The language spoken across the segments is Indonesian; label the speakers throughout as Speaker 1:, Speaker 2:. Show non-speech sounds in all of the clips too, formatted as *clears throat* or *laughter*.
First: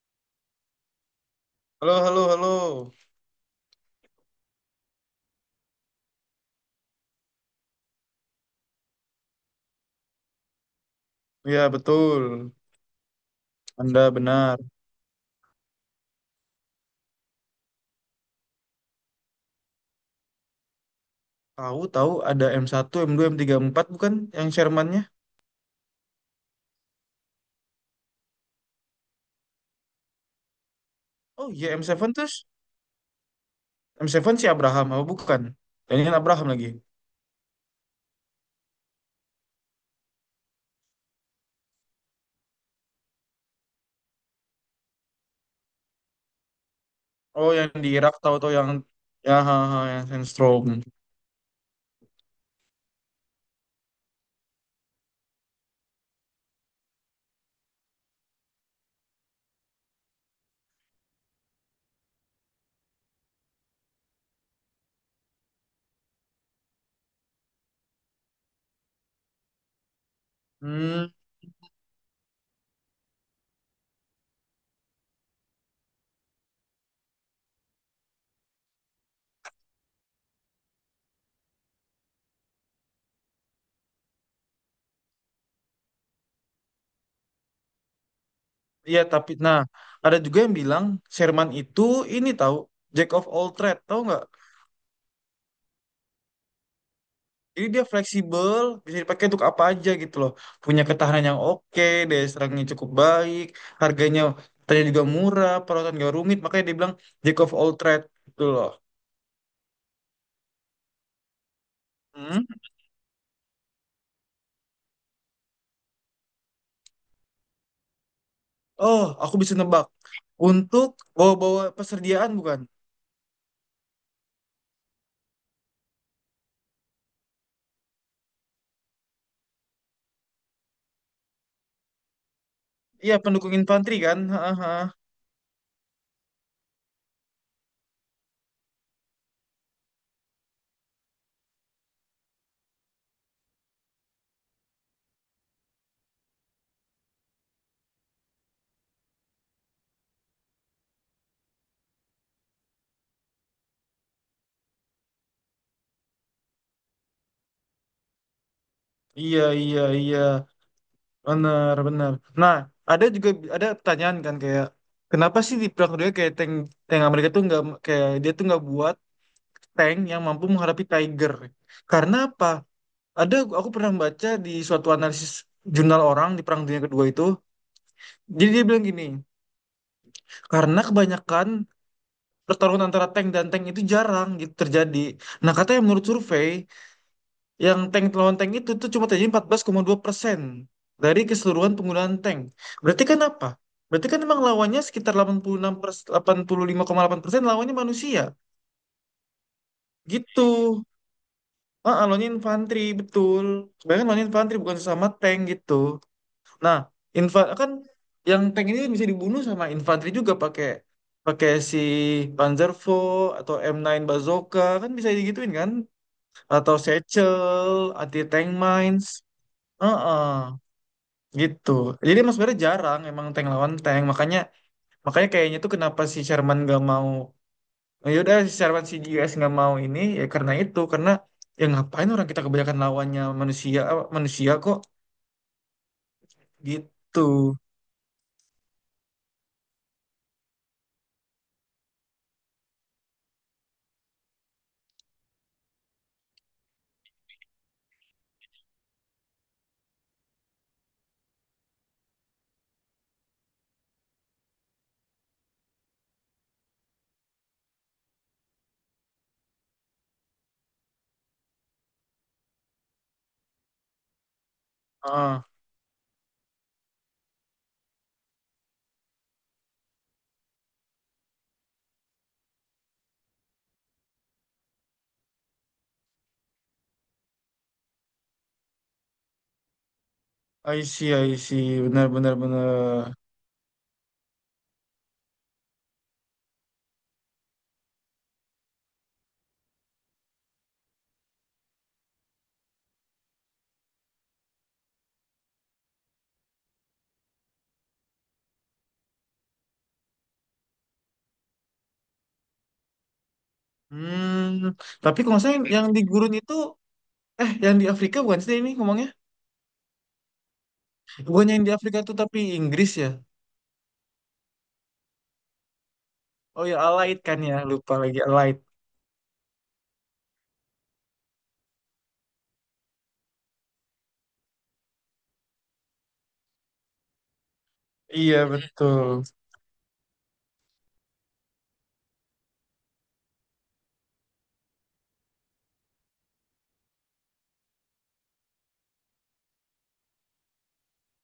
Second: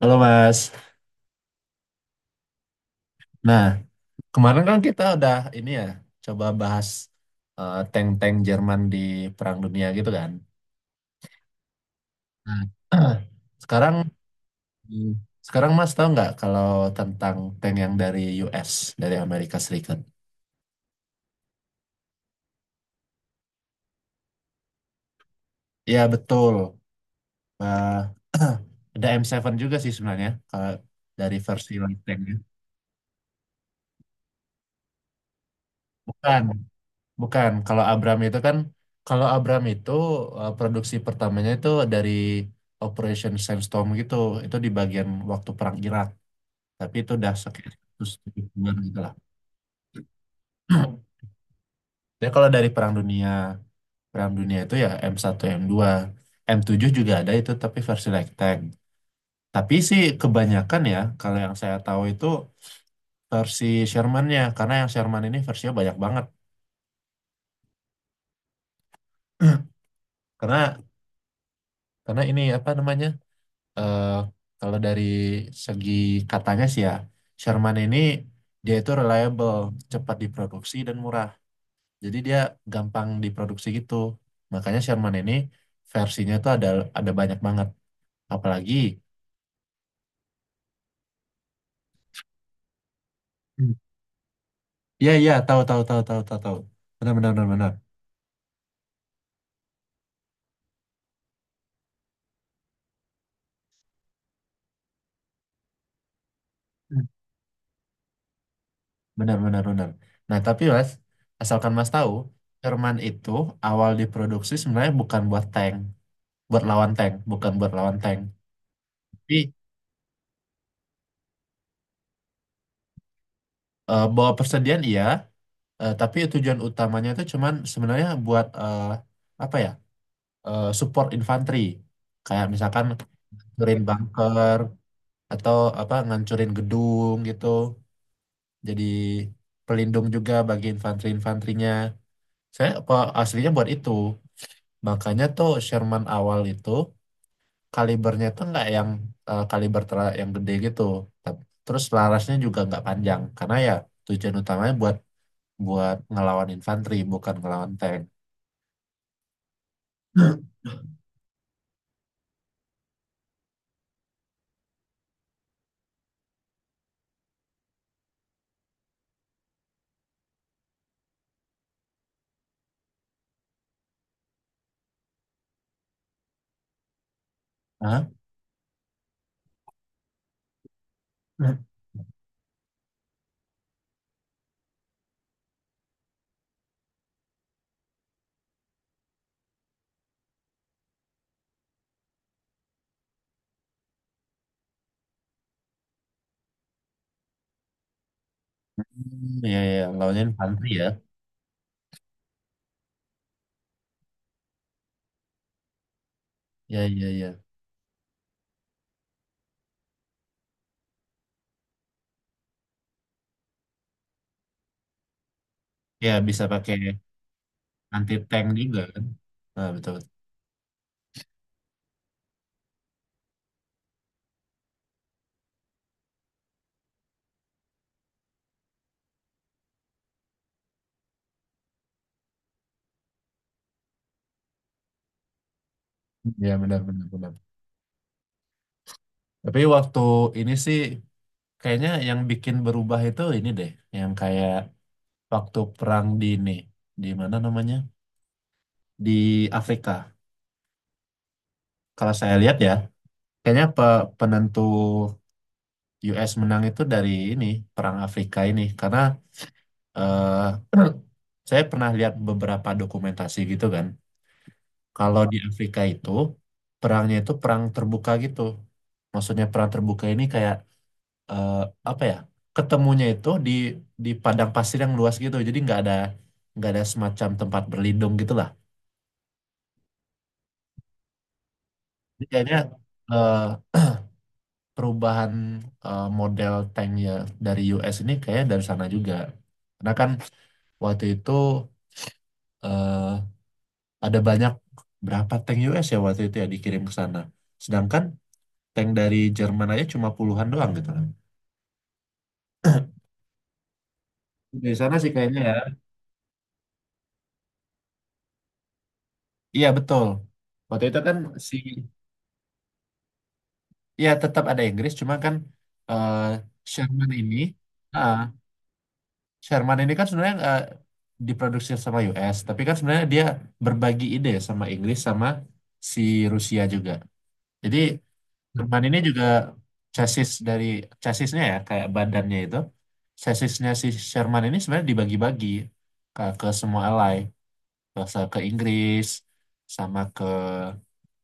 Speaker 1: Halo Mas.
Speaker 2: Halo, halo, halo.
Speaker 1: Nah, kemarin kan kita udah ini ya, coba bahas tank-tank Jerman di Perang Dunia gitu kan.
Speaker 2: Ya, betul.
Speaker 1: Nah, *clears throat* sekarang.
Speaker 2: Anda benar.
Speaker 1: Hmm. Sekarang Mas tahu nggak kalau tentang tank yang dari US, dari Amerika Serikat?
Speaker 2: Tahu, tahu ada M1 M2 M3 M4 bukan yang Sherman-nya?
Speaker 1: Ya betul. Eh, *clears throat* ada M7 juga sih sebenarnya, kalau dari
Speaker 2: Oh iya,
Speaker 1: versi
Speaker 2: m
Speaker 1: light
Speaker 2: tujuh
Speaker 1: tanknya.
Speaker 2: terus. M7 si Abraham, apa bukan? Ini kan
Speaker 1: Bukan.
Speaker 2: Abraham lagi.
Speaker 1: Bukan, kalau Abram itu kan, kalau Abram itu produksi pertamanya itu dari Operation Sandstorm gitu, itu di bagian waktu Perang Irak, tapi itu udah
Speaker 2: Oh, yang
Speaker 1: sekitar
Speaker 2: di Irak tahu
Speaker 1: 170
Speaker 2: tahu yang
Speaker 1: bulan gitu lah.
Speaker 2: ya ha, ha, yang Sandstrom.
Speaker 1: *clears throat* Jadi kalau dari Perang Dunia, Perang Dunia itu ya M1, M2, M7 juga ada itu tapi versi light tank. Tapi sih kebanyakan ya, kalau yang saya tahu itu versi Sherman-nya, karena yang Sherman ini versinya banyak banget. *clears throat* Karena
Speaker 2: Hmm,
Speaker 1: karena ini apa namanya? eh, kalau dari segi katanya sih ya, Sherman ini dia itu reliable, cepat diproduksi dan murah. Jadi dia gampang diproduksi gitu. Makanya Sherman ini versinya tuh ada banyak banget. Apalagi,
Speaker 2: iya tapi nah, ada juga yang bilang Sherman itu ini tahu Jack of all
Speaker 1: hmm,
Speaker 2: trade, tahu nggak?
Speaker 1: iya iya tahu tahu tahu tahu tahu tahu. Benar benar benar
Speaker 2: Jadi
Speaker 1: benar.
Speaker 2: dia fleksibel, bisa dipakai untuk apa aja gitu loh. Punya ketahanan yang oke, daya serangnya cukup baik, harganya ternyata juga murah, perawatan gak rumit, makanya dia bilang
Speaker 1: Hmm.
Speaker 2: jack of all trade gitu loh.
Speaker 1: Benar, benar, benar. Nah, tapi Mas, asalkan Mas tahu,
Speaker 2: Hmm?
Speaker 1: Sherman itu awal diproduksi sebenarnya bukan buat tank, buat lawan tank, bukan buat lawan tank.
Speaker 2: Oh, aku
Speaker 1: Tapi
Speaker 2: bisa nebak. Untuk bawa-bawa persediaan bukan?
Speaker 1: bawa persediaan iya. Eh, tapi tujuan utamanya itu cuman sebenarnya buat apa ya? Support infanteri. Kayak misalkan
Speaker 2: Iya, pendukung
Speaker 1: ngancurin
Speaker 2: infanteri kan?
Speaker 1: bunker
Speaker 2: Haha.
Speaker 1: atau apa ngancurin gedung gitu. Jadi pelindung juga bagi infanteri-infanterinya. Saya apa aslinya buat itu. Makanya tuh Sherman awal itu kalibernya tuh nggak yang kaliber yang gede gitu. Tap- Terus larasnya juga nggak panjang karena ya tujuan utamanya buat buat ngelawan infanteri bukan ngelawan tank.
Speaker 2: Iya, iya, iya. Benar, benar. Nah, ada juga ada pertanyaan kan kayak kenapa sih di perang dunia kayak tank tank Amerika tuh nggak kayak dia tuh nggak buat tank yang mampu menghadapi Tiger. Karena apa? Ada aku pernah baca di suatu analisis jurnal orang di Perang Dunia Kedua itu.
Speaker 1: Hah?
Speaker 2: Jadi dia bilang gini, karena kebanyakan pertarungan antara tank dan tank itu jarang gitu terjadi. Nah, katanya menurut survei, yang tank lawan tank itu tuh cuma terjadi 14,2% dari keseluruhan penggunaan tank. Berarti kan apa? Berarti kan emang lawannya sekitar 86% delapan puluh lima koma delapan persen lawannya manusia.
Speaker 1: Hmm, ya, iya, lawannya
Speaker 2: Gitu.
Speaker 1: infanteri ya.
Speaker 2: Ah, lone infantry betul. Sebenarnya lone infantry bukan sesama tank gitu. Nah,
Speaker 1: Ya, ya, ya,
Speaker 2: infa kan yang tank ini bisa dibunuh sama infanteri juga pakai pakai si Panzervo atau M9 Bazooka kan bisa digituin kan?
Speaker 1: ya bisa pakai
Speaker 2: Atau Satchel,
Speaker 1: anti
Speaker 2: anti
Speaker 1: tank
Speaker 2: tank
Speaker 1: juga kan.
Speaker 2: mines.
Speaker 1: Nah, betul.
Speaker 2: Heeh, gitu. Jadi emang sebenarnya jarang emang tank lawan tank. Makanya makanya kayaknya tuh kenapa si Sherman gak mau. Nah, yaudah secara si US nggak mau ini ya karena itu karena ya ngapain orang kita kebanyakan lawannya manusia manusia kok
Speaker 1: Betul. Iya, benar, benar, benar.
Speaker 2: gitu.
Speaker 1: Tapi waktu ini sih kayaknya yang bikin berubah itu ini deh, yang kayak waktu perang di ini, di mana namanya? Di Afrika. Kalau saya lihat ya, kayaknya penentu US menang itu dari ini, perang Afrika ini. Karena eh, *clears throat* saya pernah lihat beberapa dokumentasi gitu kan. Kalau di
Speaker 2: Ah,
Speaker 1: Afrika itu perangnya itu perang terbuka gitu. Maksudnya perang terbuka ini kayak eh, apa ya? Ketemunya itu di padang pasir yang luas gitu. Jadi nggak ada semacam tempat berlindung gitulah.
Speaker 2: I see, I see, benar,
Speaker 1: Jadi
Speaker 2: benar,
Speaker 1: kayaknya
Speaker 2: benar.
Speaker 1: eh, perubahan model tanknya dari US ini kayaknya dari sana juga. Karena kan waktu itu eh, ada banyak berapa tank US ya waktu itu ya dikirim ke sana. Sedangkan tank dari Jerman aja cuma puluhan doang gitu kan.
Speaker 2: Hmm,
Speaker 1: Di sana sih
Speaker 2: tapi kalau
Speaker 1: kayaknya
Speaker 2: nggak
Speaker 1: ya.
Speaker 2: salah yang di gurun itu yang di Afrika bukan sih ini ngomongnya.
Speaker 1: Iya betul. Waktu itu kan
Speaker 2: Bukan
Speaker 1: si
Speaker 2: yang di Afrika tuh tapi Inggris ya.
Speaker 1: ya tetap ada Inggris cuma kan eh,
Speaker 2: Oh ya,
Speaker 1: Sherman
Speaker 2: Allied
Speaker 1: ini
Speaker 2: kan ya lupa
Speaker 1: ah,
Speaker 2: lagi Allied.
Speaker 1: Sherman ini kan sebenarnya diproduksi sama US tapi kan sebenarnya dia berbagi ide sama Inggris sama si Rusia juga. Jadi
Speaker 2: Iya
Speaker 1: Sherman ini
Speaker 2: betul.
Speaker 1: juga chassis dari chassisnya ya kayak badannya itu chassisnya si Sherman ini sebenarnya dibagi-bagi ke semua ally ke, ke Inggris sama ke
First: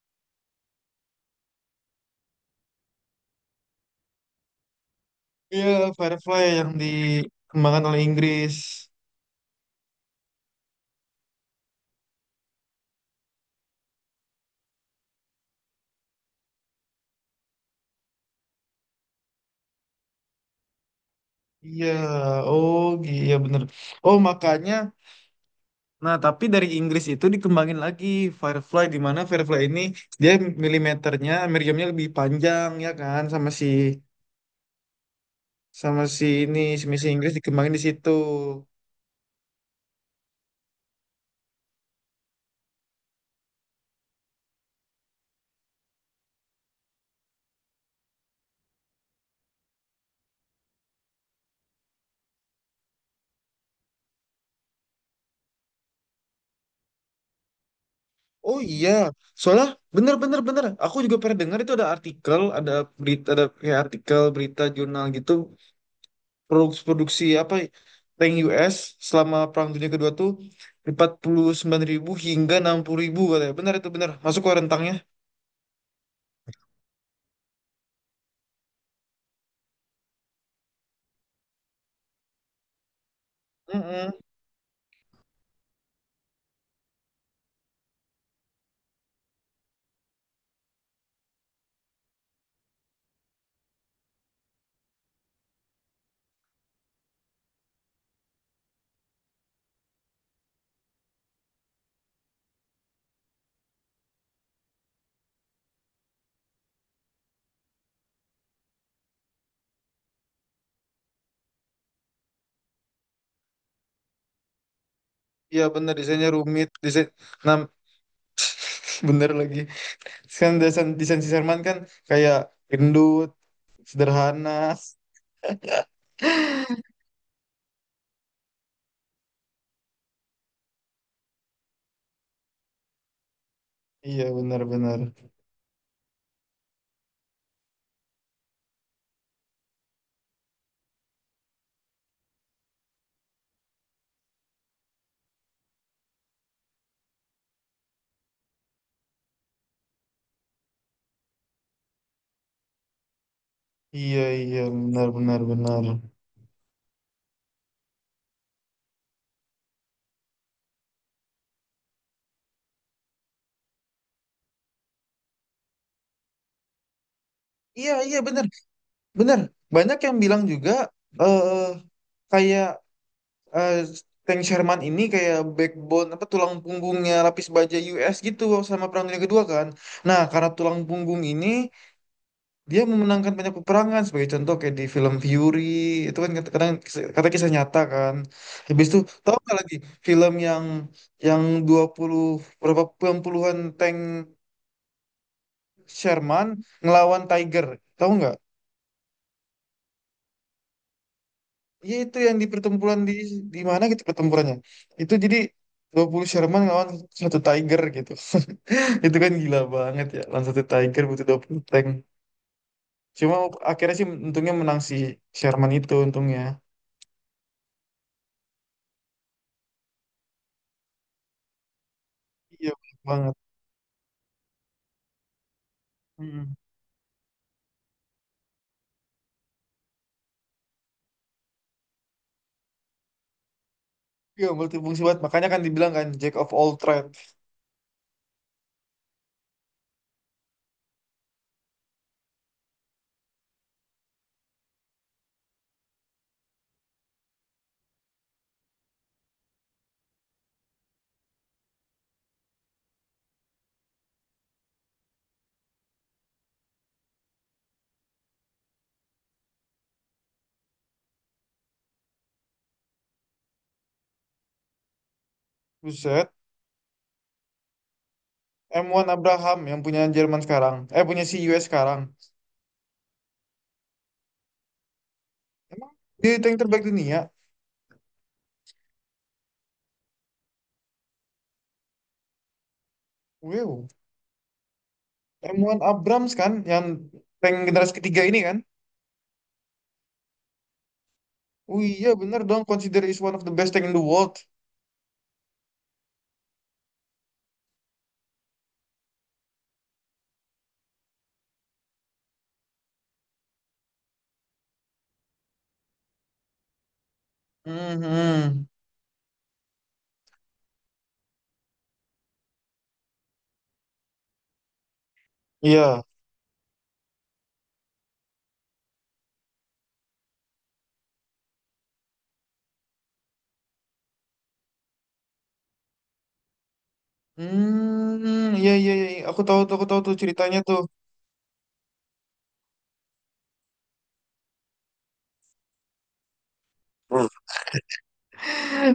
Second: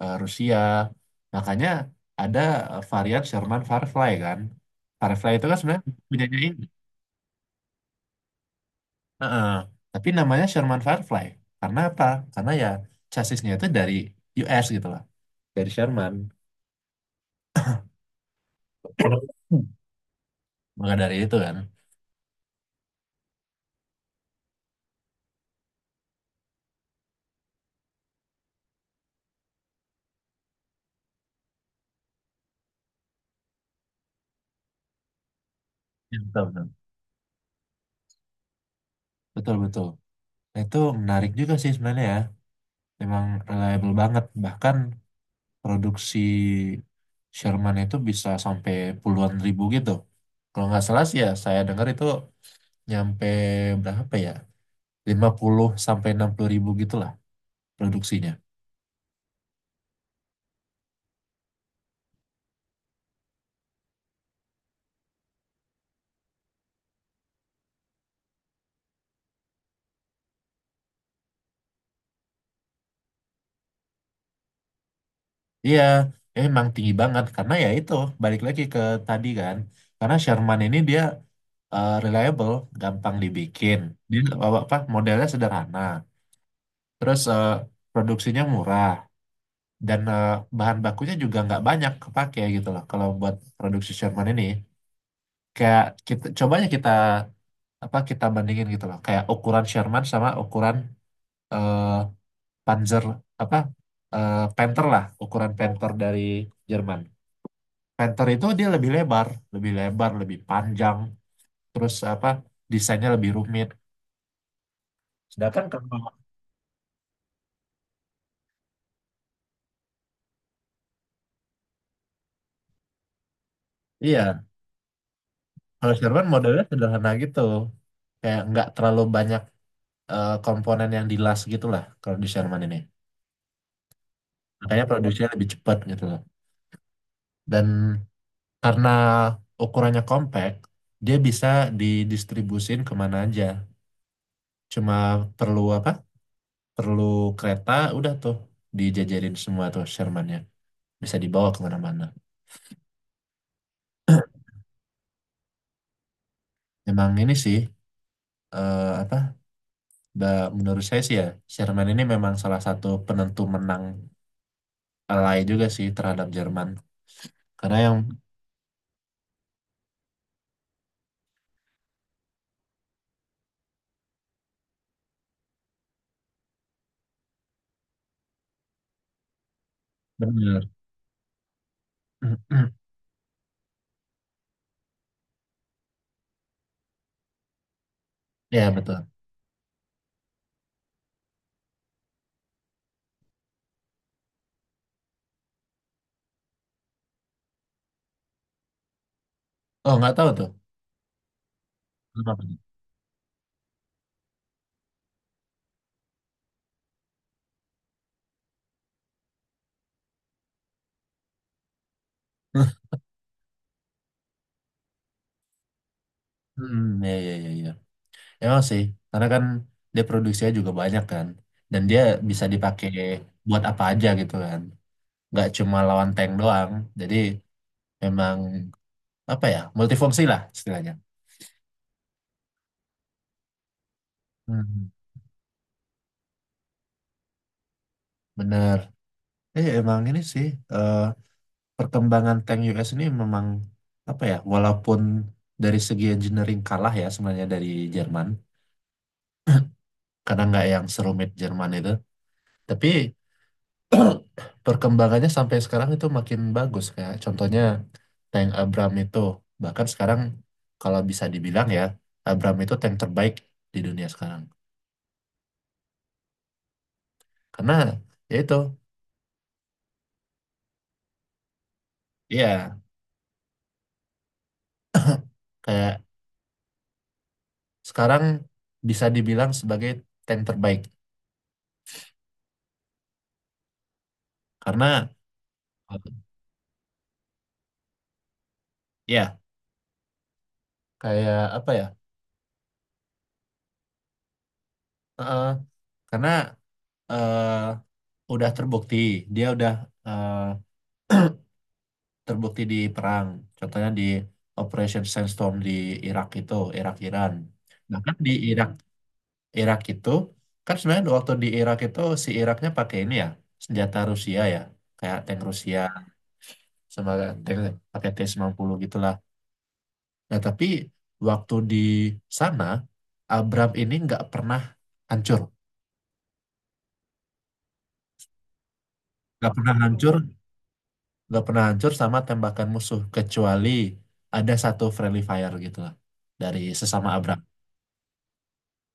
Speaker 1: Rusia. Makanya ada varian Sherman Firefly kan. Firefly itu kan
Speaker 2: Iya.
Speaker 1: sebenarnya punyanya
Speaker 2: Firefly
Speaker 1: ini.
Speaker 2: yang dikembangkan oleh Inggris.
Speaker 1: Heeh. Tapi namanya Sherman Firefly. Karena apa? Karena ya chassisnya itu dari US gitu lah. Dari Sherman. *coughs* *clears throat* Maka dari itu kan.
Speaker 2: Iya. Oh. Iya benar. Oh makanya. Nah, tapi dari Inggris itu dikembangin lagi Firefly di mana Firefly ini dia milimeternya, meriamnya lebih panjang ya kan sama si
Speaker 1: Iya, betul,
Speaker 2: ini
Speaker 1: betul.
Speaker 2: si misi Inggris dikembangin di situ.
Speaker 1: Betul, betul. Nah, itu menarik juga sih sebenarnya ya. Memang reliable banget. Bahkan produksi Sherman itu bisa sampai puluhan ribu gitu. Kalau nggak salah sih ya, saya dengar itu nyampe berapa ya? 50 sampai 60 ribu gitulah produksinya.
Speaker 2: Oh iya, soalnya bener, bener, bener. Aku juga pernah dengar itu ada artikel, ada berita, ada kayak artikel berita jurnal gitu produksi apa tank US selama Perang Dunia Kedua tuh 49.000 hingga 60.000 katanya. Bener itu bener. Masuk ke rentangnya.
Speaker 1: Iya, emang tinggi banget karena ya itu balik lagi ke tadi kan. Karena Sherman ini dia reliable, gampang dibikin. Dia apa modelnya sederhana. Terus produksinya murah dan bahan bakunya juga nggak banyak kepake gitu loh kalau buat produksi Sherman ini. Kayak kita cobanya kita apa kita bandingin gitu loh. Kayak ukuran Sherman sama ukuran eh, Panzer apa Panther lah ukuran Panther dari Jerman. Panther itu dia lebih lebar, lebih panjang, terus apa desainnya lebih rumit. Sedangkan
Speaker 2: Iya bener
Speaker 1: kalau
Speaker 2: desainnya rumit desain, nah, *laughs* bener lagi kan desain desain si Sherman kan kayak gendut
Speaker 1: iya
Speaker 2: sederhana.
Speaker 1: kalau Jerman modelnya sederhana gitu, kayak nggak terlalu banyak komponen yang dilas gitu lah kalau di Jerman ini.
Speaker 2: Iya bener
Speaker 1: Makanya
Speaker 2: bener.
Speaker 1: produksinya lebih cepat gitu loh. Dan karena ukurannya compact, dia bisa didistribusin kemana aja. Cuma perlu apa? Perlu kereta udah tuh dijajarin semua tuh Sherman-nya bisa dibawa kemana-mana
Speaker 2: Iya, iya, benar-benar, benar, benar.
Speaker 1: memang ini sih apa menurut saya sih ya Sherman ini memang salah satu penentu menang Alai juga sih terhadap Jerman karena
Speaker 2: Iya,
Speaker 1: yang
Speaker 2: iya, benar, benar. Banyak yang bilang juga eh kayak eh, Tank Sherman ini kayak backbone apa tulang punggungnya lapis baja US gitu sama Perang Dunia Kedua kan, nah karena
Speaker 1: benar.
Speaker 2: tulang punggung ini dia
Speaker 1: *clears throat*
Speaker 2: memenangkan banyak peperangan sebagai contoh kayak di film Fury itu kan kadang kata kisah nyata kan.
Speaker 1: Ya
Speaker 2: Habis
Speaker 1: betul.
Speaker 2: itu tahu nggak lagi film yang yang 20 berapa puluhan puluhan tank Sherman ngelawan Tiger, tahu nggak?
Speaker 1: Oh, nggak tahu tuh.
Speaker 2: Ya itu yang
Speaker 1: Kenapa
Speaker 2: di
Speaker 1: tuh?
Speaker 2: pertempuran di mana gitu pertempurannya. Itu jadi 20 Sherman ngelawan satu Tiger gitu. *laughs* Itu kan gila banget ya lawan satu Tiger butuh 20 tank.
Speaker 1: *laughs*
Speaker 2: Cuma akhirnya sih untungnya menang si Sherman itu untungnya.
Speaker 1: Hmm, ya, ya, ya, ya. Emang sih, karena kan dia produksinya juga banyak kan, dan dia bisa
Speaker 2: Iya
Speaker 1: dipakai
Speaker 2: banget.
Speaker 1: buat apa aja gitu kan. Nggak cuma lawan tank
Speaker 2: Mm-mm.
Speaker 1: doang, jadi memang apa ya multifungsi lah istilahnya.
Speaker 2: Iya,
Speaker 1: Hmm,
Speaker 2: multifungsi banget. Makanya kan dibilang kan Jack of all trades.
Speaker 1: bener emang ini sih eh, perkembangan tank US ini memang apa ya walaupun dari segi engineering kalah ya sebenarnya dari Jerman karena nggak yang serumit Jerman itu tapi *clears throat* perkembangannya sampai sekarang itu makin bagus kayak contohnya tank Abram itu bahkan sekarang kalau bisa dibilang ya Abram itu tank terbaik di dunia sekarang
Speaker 2: Buset.
Speaker 1: karena ya itu
Speaker 2: M1 Abraham yang punya Jerman sekarang. Eh, punya si US sekarang.
Speaker 1: iya
Speaker 2: Emang
Speaker 1: kayak
Speaker 2: dia tank terbaik dunia?
Speaker 1: sekarang bisa dibilang sebagai tank terbaik
Speaker 2: Wow.
Speaker 1: karena
Speaker 2: M1
Speaker 1: eh,
Speaker 2: Abrams kan yang tank generasi ketiga ini kan?
Speaker 1: ya kayak apa
Speaker 2: Oh
Speaker 1: ya
Speaker 2: iya, bener dong. Consider is one of the best tank in the world.
Speaker 1: eh, karena eh, udah terbukti dia udah eh, terbukti di perang contohnya di Operation Sandstorm di Irak itu Irak Iran nah kan di
Speaker 2: Mhm.
Speaker 1: Irak Irak itu kan sebenarnya waktu di Irak itu si Iraknya pakai ini ya senjata Rusia ya kayak tank Rusia
Speaker 2: Iya.
Speaker 1: sebagai tank pakai T-90 gitu. Nah, tapi waktu di sana, Abram ini nggak pernah hancur.
Speaker 2: Hmm, iya, iya, iya.
Speaker 1: Nggak pernah
Speaker 2: Aku tahu
Speaker 1: hancur,
Speaker 2: tuh ceritanya tuh.
Speaker 1: nggak pernah hancur sama tembakan musuh. Kecuali ada satu friendly fire gitu lah. Dari sesama Abram.
Speaker 2: *laughs*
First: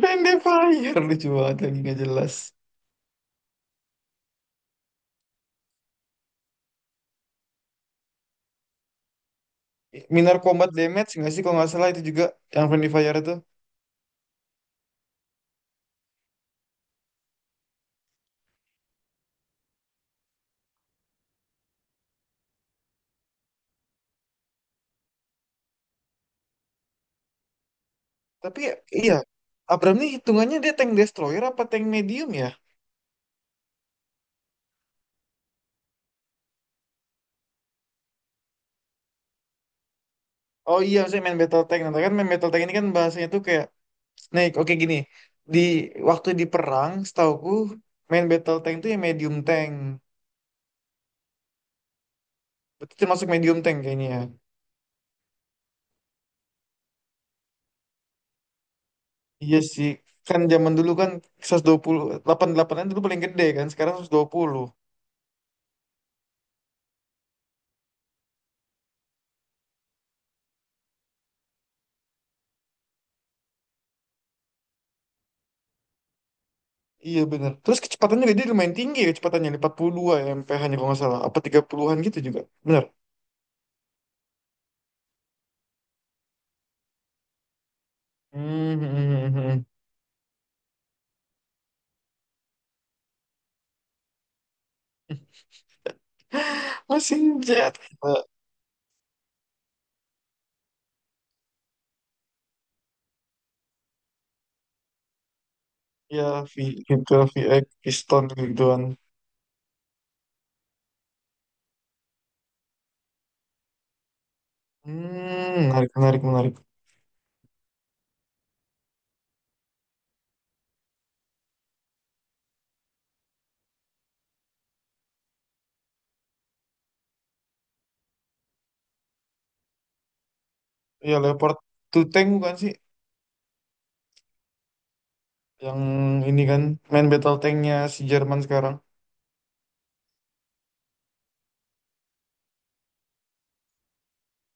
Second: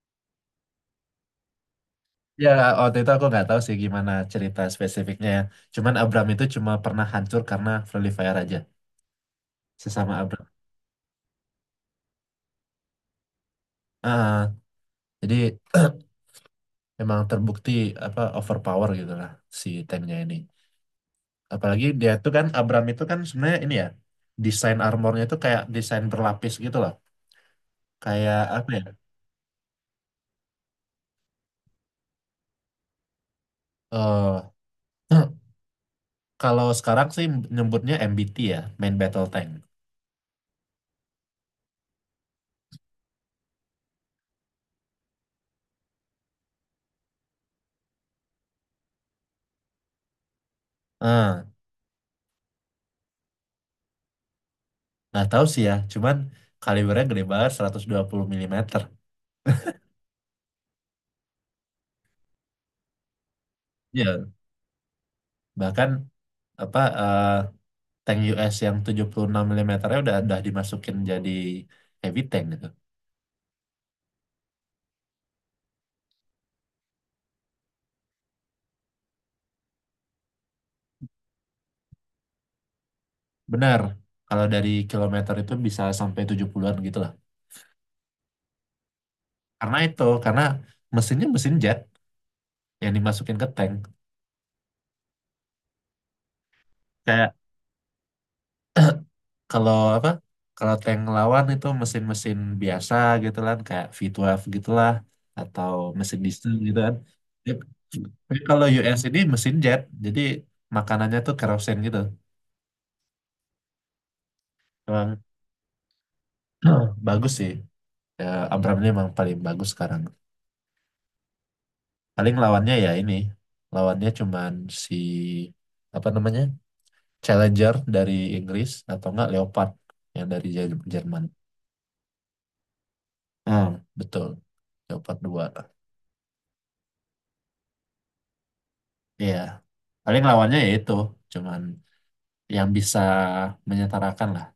Speaker 2: Land Fire, lucu banget lagi nggak jelas.
Speaker 1: Ya, waktu itu aku nggak tahu sih gimana cerita spesifiknya ya. Cuman Abram itu cuma pernah hancur karena friendly fire aja. Sesama
Speaker 2: Minor
Speaker 1: Abram.
Speaker 2: Combat Damage nggak sih kalau nggak salah itu juga yang Friendly Fire itu.
Speaker 1: Ah, jadi *clears throat* emang terbukti apa overpower gitu lah si tanknya ini. Apalagi dia tuh kan Abram itu kan sebenarnya ini ya desain armornya itu kayak desain berlapis gitu loh. Kayak
Speaker 2: Tapi
Speaker 1: apa ya?
Speaker 2: iya, Abram nih hitungannya dia tank destroyer apa tank medium ya?
Speaker 1: eh *clears throat* kalau sekarang sih nyebutnya MBT ya, main battle tank.
Speaker 2: Oh iya, saya main battle tank. Nah, kan main battle tank ini kan bahasanya tuh kayak Snake. Oke gini, di waktu di perang, setauku main battle tank tuh yang medium tank.
Speaker 1: Ah,
Speaker 2: Berarti termasuk medium tank kayaknya ya.
Speaker 1: nggak tahu sih ya, cuman kalibernya gede banget 120 mm.
Speaker 2: Iya sih, kan zaman dulu kan 128 an dulu paling gede kan, sekarang
Speaker 1: *laughs*
Speaker 2: seratus
Speaker 1: Ya,
Speaker 2: dua puluh
Speaker 1: bahkan apa tank US yang 76 mm-nya udah dimasukin jadi heavy tank gitu.
Speaker 2: Iya bener. Terus kecepatannya juga dia lumayan tinggi ya kecepatannya, 42 ya MPH-nya kalau nggak salah. Apa 30-an gitu juga, bener.
Speaker 1: Benar. Kalau dari kilometer itu bisa sampai 70-an gitu lah.
Speaker 2: Hmm, hmm, hmm, hmm.
Speaker 1: Karena itu, karena mesinnya mesin jet yang dimasukin ke tank
Speaker 2: *laughs*
Speaker 1: kayak
Speaker 2: Mesin jet. Eh,
Speaker 1: kalau apa kalau tank lawan itu mesin-mesin biasa gitu kan kayak V12 gitulah atau mesin
Speaker 2: ya,
Speaker 1: diesel
Speaker 2: V
Speaker 1: gitu kan
Speaker 2: gitu,
Speaker 1: Dia-
Speaker 2: V x piston
Speaker 1: tapi kalau
Speaker 2: gituan.
Speaker 1: US ini mesin jet jadi makanannya tuh kerosen gitu emang
Speaker 2: Hmm, menarik, menarik, menarik.
Speaker 1: *clears throat* bagus sih ya, Abrams ini emang paling bagus sekarang paling lawannya ya ini lawannya cuman si apa namanya Challenger dari Inggris atau enggak Leopard yang dari
Speaker 2: Ya,
Speaker 1: Jerman.
Speaker 2: Leopard 2 tank bukan sih?
Speaker 1: Hmm, betul, Leopard 2.
Speaker 2: Yang ini kan, main battle tanknya si Jerman sekarang.
Speaker 1: Iya, paling lawannya ya itu, cuman yang bisa menyetarakan lah.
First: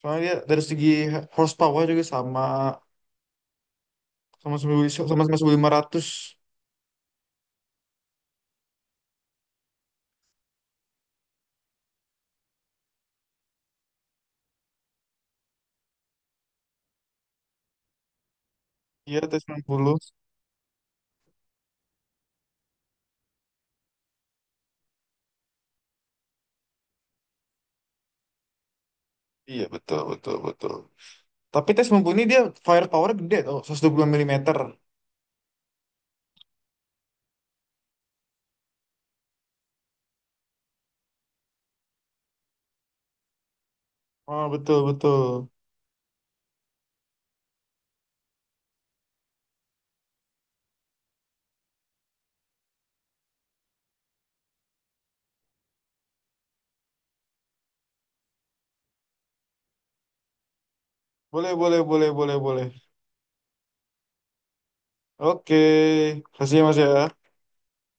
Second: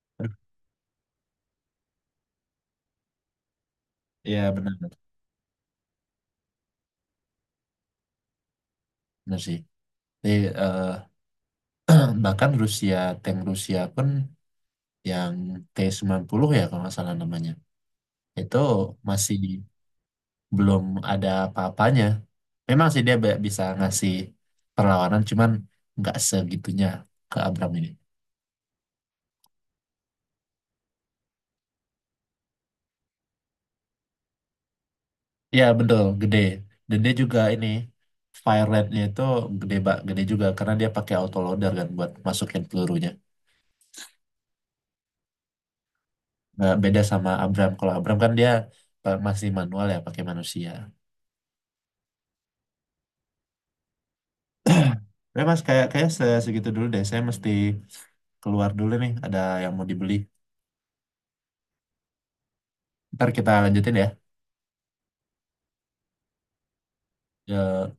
Speaker 2: Soalnya
Speaker 1: Aduh,
Speaker 2: dia dari segi horsepower juga sama,
Speaker 1: iya
Speaker 2: sama
Speaker 1: benar,
Speaker 2: sama 1.500.
Speaker 1: benar sih. Jadi, eh, *clears throat* bahkan Rusia, tank Rusia pun yang T-90 ya kalau nggak salah namanya, itu
Speaker 2: Iya, t
Speaker 1: masih
Speaker 2: sembilan puluh
Speaker 1: belum ada apa-apanya. Memang sih dia bisa ngasih perlawanan, cuman nggak segitunya ke Abram ini.
Speaker 2: Iya, betul, betul, betul. Tapi T-90 ini dia firepower gede tuh, 120 mm.
Speaker 1: Iya betul, gede. Dan dia juga ini fire rate-nya itu gede, gede juga karena dia pakai autoloader kan buat masukin pelurunya.
Speaker 2: Oh, betul, betul.
Speaker 1: Nah, beda sama Abram. Kalau Abram kan dia masih manual ya, pakai manusia. Ya mas, kayak kayak segitu dulu deh. Saya mesti keluar dulu nih. Ada yang mau dibeli.
Speaker 2: Boleh, boleh, boleh, boleh, boleh.
Speaker 1: Ntar kita lanjutin ya.
Speaker 2: Oke, kasih ya, Mas ya.
Speaker 1: Ya,